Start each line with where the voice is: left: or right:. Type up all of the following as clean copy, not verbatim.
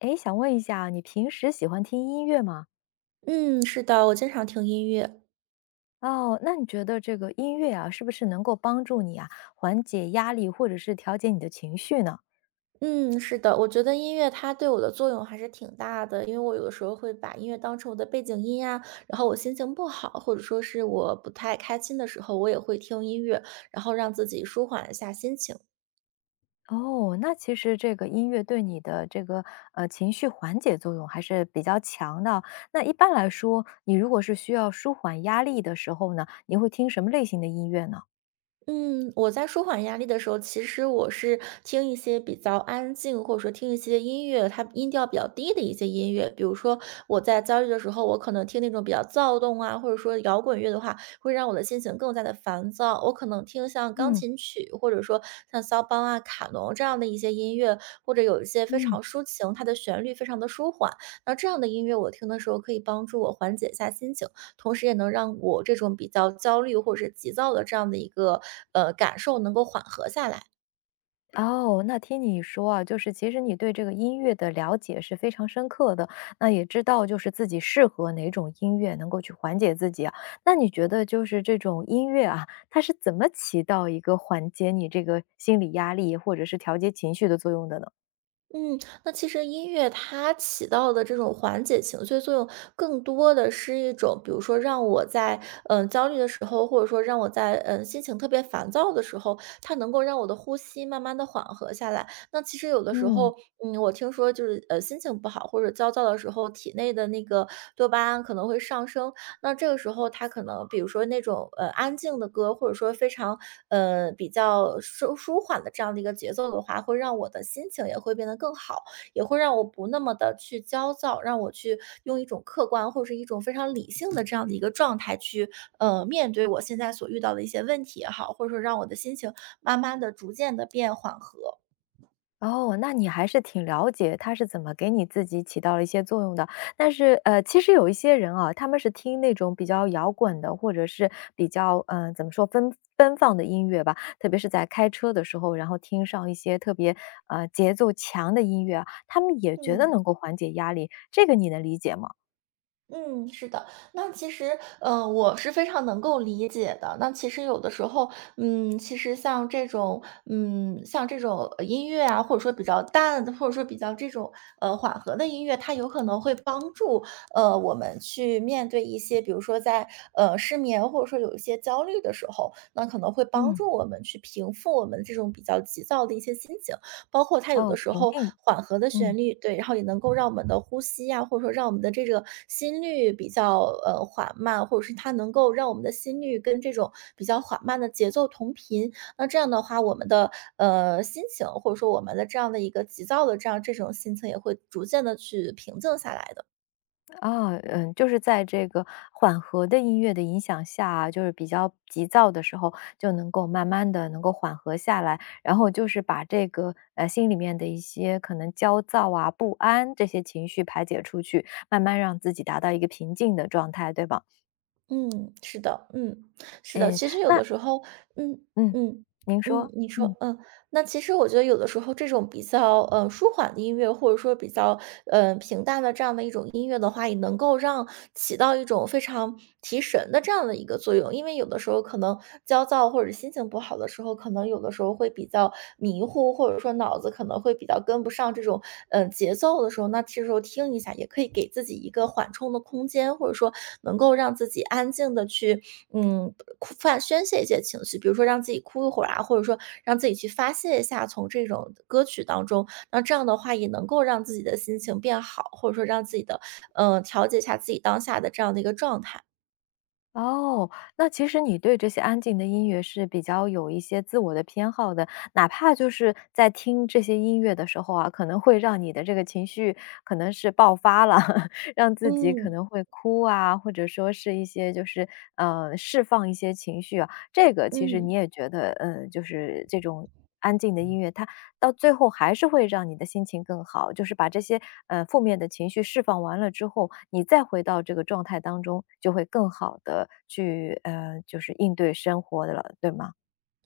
left: 诶，想问一下啊，你平时喜欢听音乐吗？
right: 嗯，是的，我经常听音乐。
left: 哦，那你觉得这个音乐啊，是不是能够帮助你啊，缓解压力或者是调节你的情绪呢？
right: 嗯，是的，我觉得音乐它对我的作用还是挺大的，因为我有的时候会把音乐当成我的背景音呀，然后我心情不好，或者说是我不太开心的时候，我也会听音乐，然后让自己舒缓一下心情。
left: 哦，那其实这个音乐对你的这个情绪缓解作用还是比较强的。那一般来说，你如果是需要舒缓压力的时候呢，你会听什么类型的音乐呢？
right: 嗯，我在舒缓压力的时候，其实我是听一些比较安静，或者说听一些音乐，它音调比较低的一些音乐。比如说我在焦虑的时候，我可能听那种比较躁动啊，或者说摇滚乐的话，会让我的心情更加的烦躁。我可能听像钢
left: 嗯
right: 琴曲，或者说像肖邦啊、卡农这样的一些音乐，或者有一些非
left: 嗯。
right: 常抒情，它的旋律非常的舒缓。那这样的音乐我听的时候，可以帮助我缓解一下心情。同时也能让我这种比较焦虑或者是急躁的这样的一个感受能够缓和下来。
left: 哦，那听你说啊，就是其实你对这个音乐的了解是非常深刻的，那也知道就是自己适合哪种音乐能够去缓解自己啊。那你觉得就是这种音乐啊，它是怎么起到一个缓解你这个心理压力或者是调节情绪的作用的呢？
right: 嗯，那其实音乐它起到的这种缓解情绪作用，更多的是一种，比如说让我在焦虑的时候，或者说让我在心情特别烦躁的时候，它能够让我的呼吸慢慢的缓和下来。那其实有的时
left: 嗯。
right: 候，我听说就是心情不好或者焦躁的时候，体内的那个多巴胺可能会上升，那这个时候他可能比如说那种，安静的歌，或者说非常，比较舒缓的这样的一个节奏的话，会让我的心情也会变得更好，也会让我不那么的去焦躁，让我去用一种客观或者是一种非常理性的这样的一个状态去，面对我现在所遇到的一些问题也好，或者说让我的心情慢慢的、逐渐的变缓和，
left: 哦，那你还是挺了解它是怎么给你自己起到了一些作用的。但是，其实有一些人啊，他们是听那种比较摇滚的，或者是比较，怎么说奔放的音乐吧，特别是在开车的时候，然后听上一些特别节奏强的音乐啊，他们也觉得
right: 嗯。
left: 能够缓解压力，这个你能理解吗？
right: 嗯，是的。那其实，我是非常能够理解的。那其实有的时候，其实像这种，像这种音乐啊，或者说比较淡，的，或者说比较这种缓和的音乐，它有可能会帮助我们去面对一些，比如说在失眠或者说有一些焦虑的时候，那可能会帮
left: 嗯。
right: 助我们去平复我们这种比较急躁的一些心情。包括它有
left: 哦，
right: 的时
left: 平
right: 候
left: 静，
right: 缓和的
left: 嗯。
right: 旋律，对，然后也能够让我们的呼吸呀，或者说让我们的这个心率比较缓慢，或者是它能够让我们的心率跟这种比较缓慢的节奏同频。那这样的话，我们的心情或者说我们的这样的一个急躁的这样这种心情也会逐渐的去平静下来的。
left: 啊，嗯，就是在这个缓和的音乐的影响下啊，就是比较急躁的时候，就能够慢慢的能够缓和下来，然后就是把这个，心里面的一些可能焦躁啊、不安这些情绪排解出去，慢慢让自己达到一个平静的状态，对吧？
right: 嗯，是的，嗯，是的。
left: 哎，
right: 其实有
left: 那
right: 的时候，嗯
left: 嗯，
right: 嗯
left: 您说，
right: 你
left: 嗯。
right: 说，那其实我觉得有的时候这种比较舒缓的音乐，或者说比较平淡的这样的一种音乐的话，也能够让起到一种非常提神的这样的一个作用。因为有的时候可能焦躁或者心情不好的时候，可能有的时候会比较迷糊，或者说脑子可能会比较跟不上这种，节奏的时候，那这时候听一下，也可以给自己一个缓冲的空间，或者说能够让自己安静的去，嗯，哭发宣泄一些情绪，比如说让自己哭一会儿啊，或者说让自己去发泄一下从这种歌曲当中，那这样的话也能够让自己的心情变好，或者说让自己的，调节一下自己当下的这样的一个状态。
left: 哦，那其实你对这些安静的音乐是比较有一些自我的偏好的，哪怕就是在听这些音乐的时候啊，可能会让你的这个情绪可能是爆发了，让自己可
right: 嗯，
left: 能会哭啊，或者说是一些就是释放一些情绪啊，这个其实你
right: 嗯。
left: 也觉得，就是这种。安静的音乐，它。到最后还是会让你的心情更好，就是把这些，负面的情绪释放完了之后，你再回到这个状态当中，就会更好的去，就是应对生活的了，对吗？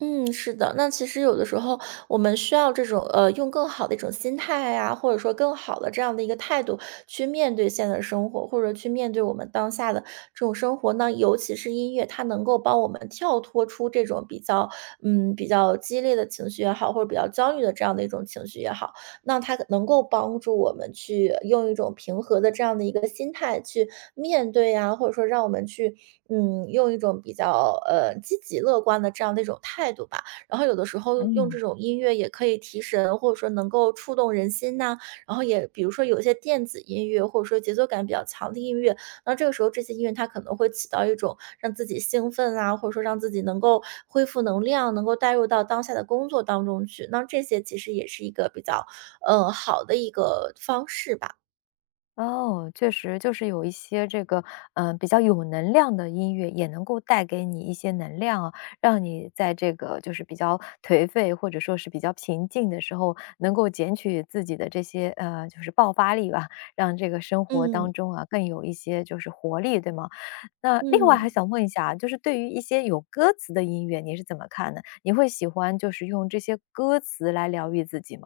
right: 嗯，是的，那其实有的时候我们需要这种用更好的一种心态啊，或者说更好的这样的一个态度去面对现在的生活，或者去面对我们当下的这种生活那尤其是音乐，它能够帮我们跳脱出这种比较比较激烈的情绪也好，或者比较焦虑的这样的一种情绪也好，那它能够帮助我们去用一种平和的这样的一个心态去面对啊，或者说让我们去用一种比较，积极乐观的这样的一种态度吧。然后有的时候用
left: 嗯。
right: 这种音乐也可以提神，或者说能够触动人心呐。然后也比如说有一些电子音乐，或者说节奏感比较强的音乐，那这个时候这些音乐它可能会起到一种让自己兴奋啊，或者说让自己能够恢复能量，能够带入到当下的工作当中去。那这些其实也是一个比较好的一个方式吧。
left: 哦，确实就是有一些这个，嗯，比较有能量的音乐，也能够带给你一些能量啊，让你在这个就是比较颓废或者说是比较平静的时候，能够捡取自己的这些，就是爆发力吧，让这个生活
right: 嗯，
left: 当中啊更有一些就是活力，对吗？那另外还
right: 嗯。
left: 想问一下啊就是对于一些有歌词的音乐，你是怎么看的？你会喜欢就是用这些歌词来疗愈自己吗？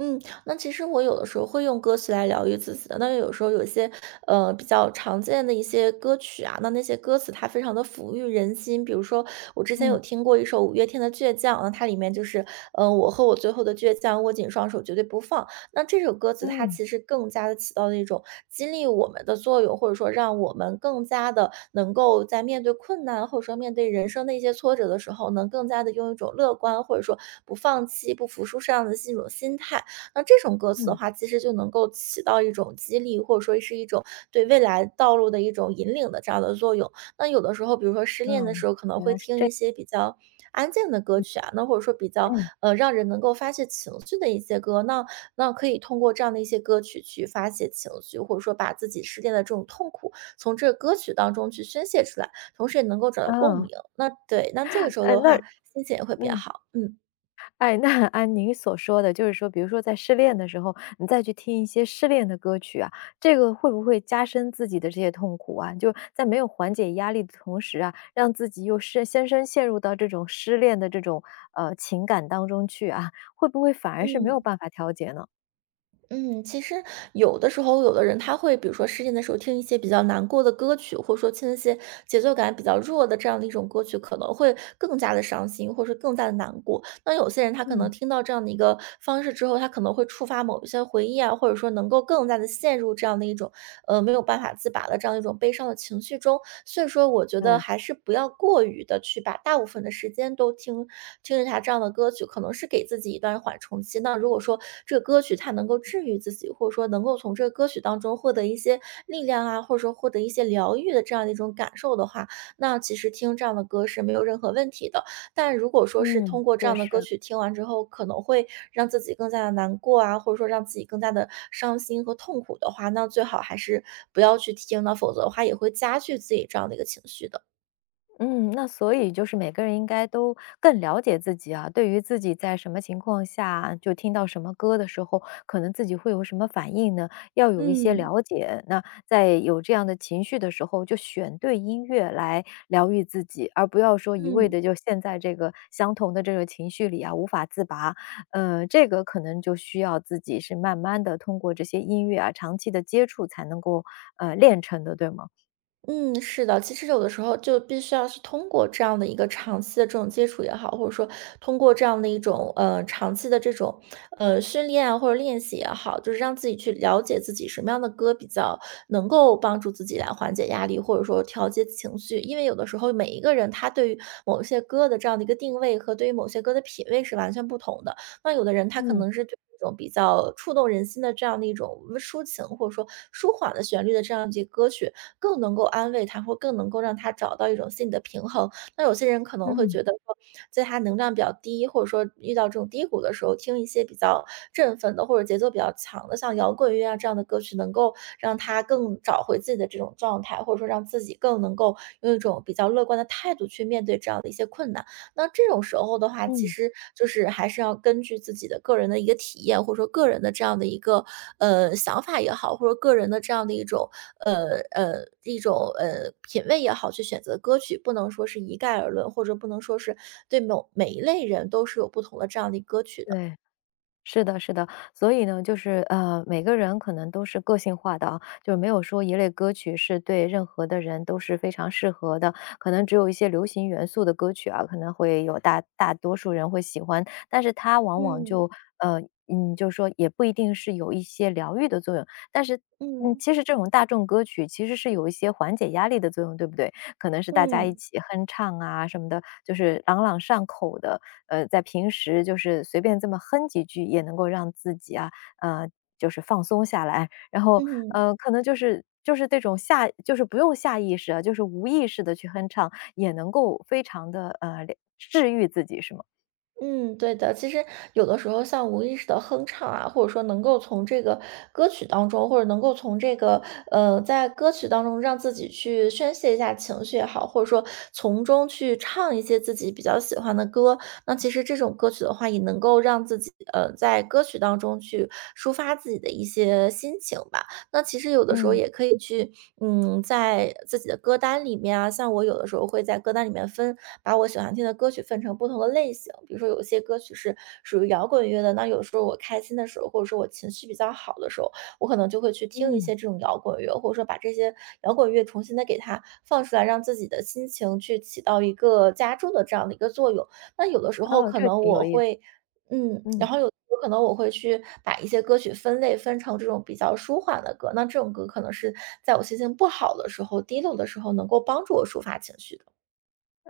right: 嗯，那其实我有的时候会用歌曲来疗愈自己的。那有时候有一些，比较常见的一些歌曲啊，那那些歌词它非常的抚育人心。比如说我之前
left: 嗯
right: 有听过一首五月天的《倔强》，那它里面就是“我和我最后的倔强，握紧双手绝对不放”。那这首歌词它
left: 嗯
right: 其实更加的起到了一种激励我们的作用，或者说让我们更加的能够在面对困难，或者说面对人生的一些挫折的时候，能更加的用一种乐观，或者说不放弃、不服输这样的一种心态。那这种歌词的
left: 嗯
right: 话，其实就能够起到一种激励，或者说是一种对未来道路的一种引领的这样的作用。那有的时候，比如说失恋的时
left: 嗯
right: 候，可能会听一些比较安静的歌曲啊，那或者说比较
left: 嗯。
right: 让人能够发泄情绪的一些歌，那可以通过这样的一些歌曲去发泄情绪，或者说把自己失恋的这种痛苦从这个歌曲当中去宣泄出来，同时也能够找到共
left: 嗯。
right: 鸣。那对，那这个时候
left: 哎，
right: 的
left: 那
right: 话，心情也会变
left: 嗯，
right: 好。嗯
left: 哎，那按您所说的，就是说，比如说在失恋的时候，你再去听一些失恋的歌曲啊，这个会不会加深自己的这些痛苦啊？就在没有缓解压力的同时啊，让自己又深深陷入到这种失恋的这种情感当中去啊，会不会反而是没有
right: 嗯。
left: 办法调节呢？
right: 嗯，其实有的时候，有的人他会比如说失恋的时候听一些比较难过的歌曲，或者说听一些节奏感比较弱的这样的一种歌曲，可能会更加的伤心，或者说更加的难过。那有些人他可
left: 嗯。
right: 能听到这样的一个方式之后，他可能会触发某一些回忆啊，或者说能够更加的陷入这样的一种没有办法自拔的这样一种悲伤的情绪中。所以说我觉得
left: 对，
right: 还是不要过于的去把大部分的时间都听听着他这样的歌曲，可能是给自己一段缓冲期。那如果说这个歌曲它能够治愈自己，或者说能够从这个歌曲当中获得一些力量啊，或者说获得一些疗愈的这样的一种感受的话，那其实听这样的歌是没有任何问题的。但如果说是
left: 嗯，
right: 通过这
left: 会
right: 样的歌
left: 是。
right: 曲听完之后，可能会让自己更加的难过啊，或者说让自己更加的伤心和痛苦的话，那最好还是不要去听了，否则的话也会加剧自己这样的一个情绪的。
left: 嗯，那所以就是每个人应该都更了解自己啊，对于自己在什么情况下就听到什么歌的时候，可能自己会有什么反应呢？要有一些
right: 嗯。
left: 了解。那在有这样的情绪的时候，就选对音乐来疗愈自己，而不要说一味
right: 嗯。
left: 的就陷在这个相同的这个情绪里啊，无法自拔。这个可能就需要自己是慢慢的通过这些音乐啊，长期的接触才能够练成的，对吗？
right: 嗯，是的，其实有的时候就必须要是通过这样的一个长期的这种接触也好，或者说通过这样的一种长期的这种训练啊或者练习也好，就是让自己去了解自己什么样的歌比较能够帮助自己来缓解压力，或者说调节情绪。因为有的时候每一个人他对于某些歌的这样的一个定位和对于某些歌的品味是完全不同的，那有的人他可
left: 嗯
right: 能是对这种比较触动人心的这样的一种抒情，或者说舒缓的旋律的这样一些歌曲，更能够安慰他，或更能够让他找到一种心理的平衡。那有些人可能会
left: 嗯，
right: 觉得说，在他能量比较低，或者说遇到这种低谷的时候，听一些比较振奋的或者节奏比较强的，像摇滚乐啊这样的歌曲，能够让他更找回自己的这种状态，或者说让自己更能够用一种比较乐观的态度去面对这样的一些困难。那这种时候的话，其
left: 嗯，
right: 实就是还是要根据自己的个人的一个体验，或者说个人的这样的一个想法也好，或者个人的这样的一种品味也好，去选择歌曲，不能说是一概而论，或者不能说是对某每一类人都是有不同的这样的歌曲的。
left: 对。是的，是的，所以呢，就是每个人可能都是个性化的啊，就是没有说一类歌曲是对任何的人都是非常适合的。可能只有一些流行元素的歌曲啊，可能会有大多数人会喜欢，但是它往往
right: 嗯
left: 就呃，就是说也不一定是有一些疗愈的作用。但是，嗯，
right: 嗯
left: 其实这种大众歌曲其实是有一些缓解压力的作用，对不对？可能是大家一
right: 嗯
left: 起哼唱啊什么的，就是朗朗上口的。在平时就是随便这么哼几句，也能够让自己啊，呃，就是放松下来。然后，
right: 嗯。
left: 可能就是这种下就是不用下意识啊，就是无意识的去哼唱，也能够非常的治愈自己是吗？
right: 嗯，对的。其实有的时候像无意识的哼唱啊，或者说能够从这个歌曲当中，或者能够从这个在歌曲当中让自己去宣泄一下情绪也好，或者说从中去唱一些自己比较喜欢的歌。那其实这种歌曲的话，也能够让自己在歌曲当中去抒发自己的一些心情吧。那其实有的时候
left: 嗯。
right: 也可以去，嗯，在自己的歌单里面啊，像我有的时候会在歌单里面分，把我喜欢听的歌曲分成不同的类型。比如说有些歌曲是属于摇滚乐的，那有时候我开心的时候，或者说我情绪比较好的时候，我可能就会去听一
left: 嗯。
right: 些这种摇滚乐，或者说把这些摇滚乐重新的给它放出来，让自己的心情去起到一个加重的这样的一个作用。那有的时候
left: 哦，
right: 可
left: 这个
right: 能
left: 挺有
right: 我
left: 意思，
right: 会嗯，
left: 嗯。
right: 然后有可能我会去把一些歌曲分类分成这种比较舒缓的歌，那这种歌可能是在我心情不好的时候、低落的时候能够帮助我抒发情绪的。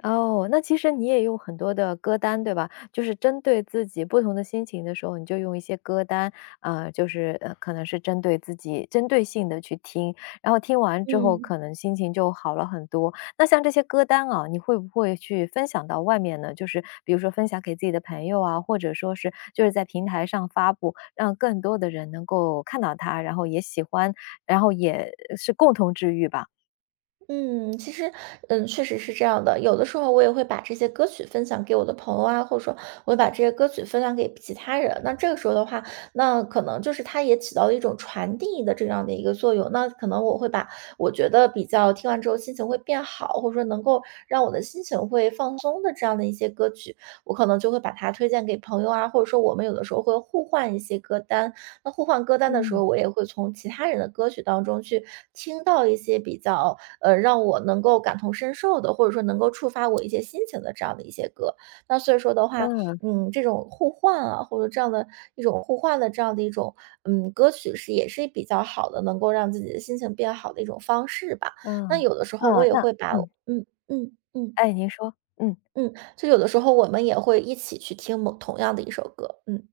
left: 哦，那其实你也有很多的歌单，对吧？就是针对自己不同的心情的时候，你就用一些歌单，啊，就是可能是针对自己针对性的去听，然后听完之后
right: 嗯。
left: 可能心情就好了很多。那像这些歌单啊，你会不会去分享到外面呢？就是比如说分享给自己的朋友啊，或者说是就是在平台上发布，让更多的人能够看到它，然后也喜欢，然后也是共同治愈吧？
right: 嗯，其实，嗯，确实是这样的。有的时候我也会把这些歌曲分享给我的朋友啊，或者说我会把这些歌曲分享给其他人。那这个时候的话，那可能就是它也起到了一种传递的这样的一个作用。那可能我会把我觉得比较听完之后心情会变好，或者说能够让我的心情会放松的这样的一些歌曲，我可能就会把它推荐给朋友啊，或者说我们有的时候会互换一些歌单。那互换歌单的时
left: 嗯。
right: 候，我也会从其他人的歌曲当中去听到一些比较。让我能够感同身受的，或者说能够触发我一些心情的这样的一些歌。那所以说的话，
left: 嗯，
right: 嗯，这种互换啊，或者这样的一种互换的这样的一种，嗯，歌曲是也是比较好的，能够让自己的心情变好的一种方式吧。
left: 嗯，
right: 那有的时
left: 啊，
right: 候我也
left: 那
right: 会把
left: 嗯。
right: 嗯嗯嗯
left: 哎，您说，嗯，
right: 嗯，就有的时候我们也会一起去听某同样的一首歌，嗯。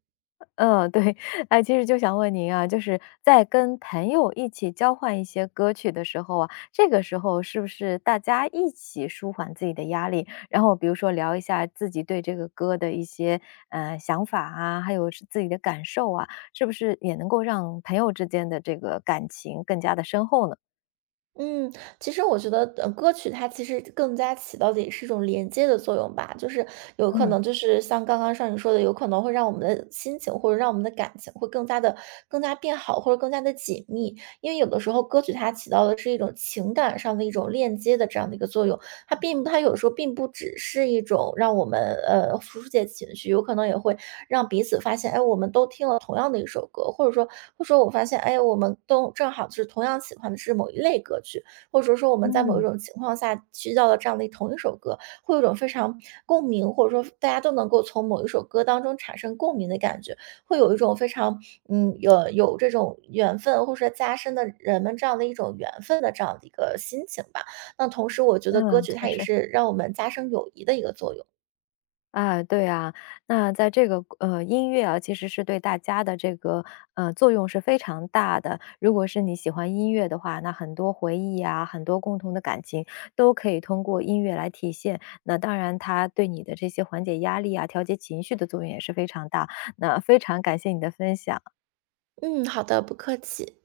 left: 嗯，对，哎，其实就想问您啊，就是在跟朋友一起交换一些歌曲的时候啊，这个时候是不是大家一起舒缓自己的压力，然后比如说聊一下自己对这个歌的一些想法啊，还有是自己的感受啊，是不是也能够让朋友之间的这个感情更加的深厚呢？
right: 嗯，其实我觉得，歌曲它其实更加起到的也是一种连接的作用吧，就是有可
left: 嗯
right: 能就是像刚刚上你说的，有可能会让我们的心情或者让我们的感情会更加的更加变好，或者更加的紧密。因为有的时候歌曲它起到的是一种情感上的一种链接的这样的一个作用，它并不，它有时候并不只是一种让我们疏解情绪，有可能也会让彼此发现，哎，我们都听了同样的一首歌，或者说，或者说我发现，哎，我们都正好是同样喜欢的是某一类歌曲，或者说我们在某一
left: 嗯，
right: 种情况下需要了这样的同一首歌，会有一种非常共鸣，或者说大家都能够从某一首歌当中产生共鸣的感觉，会有一种非常嗯有这种缘分，或者说加深的人们这样的一种缘分的这样的一个心情吧。那同时我觉得歌
left: 嗯，
right: 曲
left: 确
right: 它也
left: 实。
right: 是让我们加深友谊的一个作用。
left: 啊，对啊，那在这个音乐啊，其实是对大家的这个作用是非常大的。如果是你喜欢音乐的话，那很多回忆啊，很多共同的感情都可以通过音乐来体现。那当然，它对你的这些缓解压力啊、调节情绪的作用也是非常大。那非常感谢你的分享。
right: 嗯，好的，不客气。